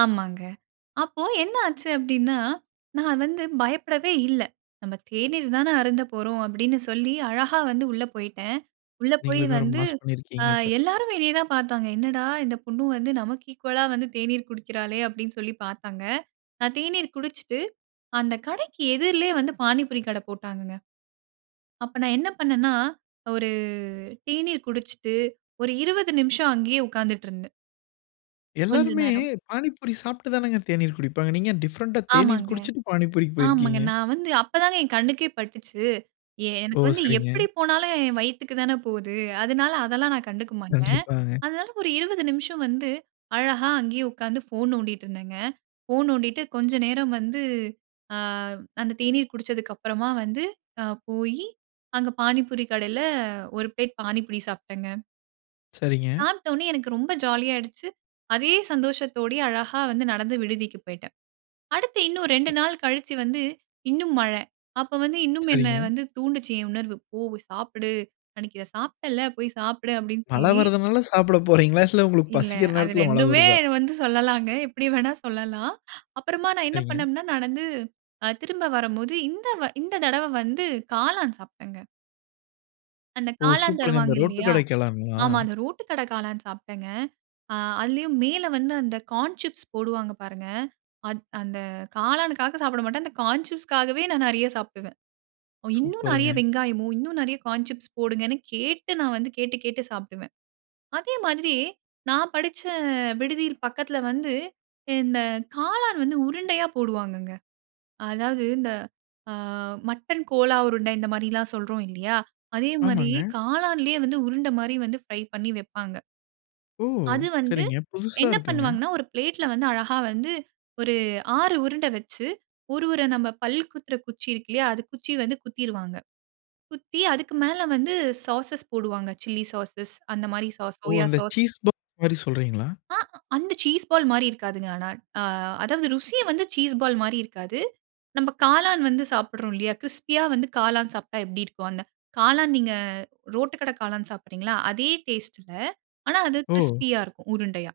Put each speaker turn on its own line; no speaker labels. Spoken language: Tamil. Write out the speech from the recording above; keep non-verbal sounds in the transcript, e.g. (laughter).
ஆமாங்க. அப்போ என்ன ஆச்சு அப்டின்னா, நான் வந்து பயப்படவே இல்ல. "நம்ம தேநீர் தானே அருந்த போறோம்." அப்டின்னு சொல்லி, அழகா வந்து உள்ள போயிட்டேன். உள்ள போய்
நீங்களுமே ஒரு
வந்து,
மாஸ்
ஆ
பண்ணியிருக்கீங்க, அப்ப.
எல்லாரும் வெளியே தான் பார்த்தாங்க, "என்னடா இந்த பொண்ணு வந்து, நமக்கு ஈக்குவலா வந்து தேநீர் குடிக்கிறாளே!" அப்டின்னு சொல்லி பார்த்தாங்க. நான் தேநீர் குடிச்சுட்டு, அந்த கடைக்கு எதிரிலயே வந்து பானிபூரி கடை போட்டாங்கங்க. அப்ப நான் என்ன பண்னேன்னா, ஒரு தேநீர் குடிச்சிட்டு, ஒரு 20 நிமிஷம் அங்கேயே உட்கார்ந்துட்டிருந்தேன். கொஞ்ச
எல்லாருமே
நேரம்.
பானிபூரி சாப்பிட்டு தானங்க தேநீர் குடிப்பாங்க. நீங்க ஏன் டிஃபரண்டா தேநீர்
ஆமாங்க.
குடிச்சுட்டு பானிபூரிக்கு
ஆமாங்க.
போயிருக்கிறீங்க?
நான் வந்து அப்பதாங்க என் கண்ணுக்கே பட்டுச்சு.
ஓ.
எனக்கு வந்து, எப்டி
சரிங்க.
போனாலும் என் வயித்துக்கு தான போகுது. அதனால அதெல்லாம் நான் கண்டுக்க மாட்டேன்.
கண்டிப்பாங்க.
அதனால, ஒரு 20 நிமிஷம் வந்து அழகா அங்கேயே உட்காந்து ஃபோன் நோண்டிட்டு இருந்தேங்க. ஃபோன் நோண்டிட்டு கொஞ்சம் நேரம் வந்து ஆ அந்த தேநீர் குடிச்சதுக்கப்புறமா வந்து ஆ போயி, அங்க பானிபூரி கடையில, ஒரு பிளேட் பானிபூரி சாப்பிட்டேங்க.
சரிங்க.
சாப்பிட்டோனே எனக்கு ரொம்ப ஜாலியாகிடுச்சு. அதே சந்தோஷத்தோடயே அழகா வந்து நடந்து விடுதிக்கு போயிட்டேன். அடுத்து இன்னும் 2
ம்.
நாள் கழிச்சு வந்து, இன்னும் மழை. அப்போ வந்து இன்னும் என்னை
சரிங்க.
வந்து தூண்டுச்சு, என் உணர்வு. "போ. சாப்பிடு. அன்னைக்கு இதை சாப்பிட்டேல்ல. போய் சாப்பிடு." அப்டின்னு
மழை
சொல்லி.
வர்றதனால சாப்பிட போறீர்களா? இல்லை, (chuckles) உங்களுக்கு
இல்ல.
பசிக்கிற
அது (chuckles)
நேரத்தில மழை
2
வருதா?
வந்து சொல்லலாங்க. எப்டி வேணா சொல்லலாம். அப்புறமா நான் என்ன
சரிங்க.
பண்ணேன்னா, நடந்து திரும்ப வரும்போது, இந்த வ இந்த தடவ வந்து காளான் சாப்பிட்டேன்ங்க. அந்த
ஓ!
காளான்
சூப்பர்ங்க. அந்த
தருவாங்க.
ரோட்டு
இல்லையா.
கடைக்கெல்லாங்களா?
ஆமா. அந்த ரோட்டு கடை காளான் சாப்பிட்டேங்க. ஆ அதுலயும் மேல வந்து அந்த கார்ன் சிப்ஸ் போடுவாங்க, பாருங்க. அது அந்த காளானுக்காக சாப்பிட மாட்டேன். அந்த கான் சிப்ஸுக்காகவே நான் நிறைய சாப்பிடுவேன். இன்னும் நிறைய
சூப்பருங்க.
வெங்காயமோ, இன்னும் நிறைய கார்ன் சிப்ஸ் போடுங்கன்னு கேட்டு நான் வந்து கேட்டு, கேட்டு சாப்டுவேன். அதே மாதிரி நான் படிச்ச விடுதியில, பக்கத்தில வந்து இந்த காளான் வந்து உருண்டையா போடுவாங்கங்க. அதாவது இந்த ஆ மட்டன் கோலா உருண்டை, இந்த மாரி எல்லாம் சொல்றோம் இல்லையா? அதே மாதிரி
ஆமாங்க.
காளானிலேயே வந்து உருண்டை மாதிரி வந்து பிரை பண்ணி வைப்பாங்க.
ஓ.
அது வந்து
சரிங்க. புதுசா
என்ன
இருக்குங்க.
பண்ணுவாங்கன்னா, ஒரு பிளேட்ல வந்து அழகா வந்து, ஒரு 6 உருண்ட வைத்து ஒரு உர நம்ப பல் குத்துற குச்சி இருக்கில்லயா அது குச்சி வந்து குத்திருவாங்க. குத்தி, அதுக்கு மேல வந்து சாஸஸ் போடுவாங்க. சில்லி சாஸ் அந்த மாதிரி சாஸ்,
ஓ!
சோயா
அந்த
சாஸ்.
சீஸ் பால் மாரி சொல்றீங்களா?
ஆ அந்த சீஸ் பால் மாரி இருக்காதுங்க. ஆனா. ஆ அதாவது ருசிய வந்து சீஸ் பால் மாரி இருக்காது. நம்ப காளான் வந்து சாப்பிடுறோம், இல்லையா? கிரிஸ்பியா வந்து காளான் சாப்பிட்டா, எப்பிடி இருக்கும்? அந்த காளான். நீங்க ரோட்டு கடை காளான் சாப்பிடுறீங்கல்ல, அதே டேஸ்ட்ல ஆனா, அது
ஓ.
கிரிஸ்பியா இருக்கும். உருண்டையா.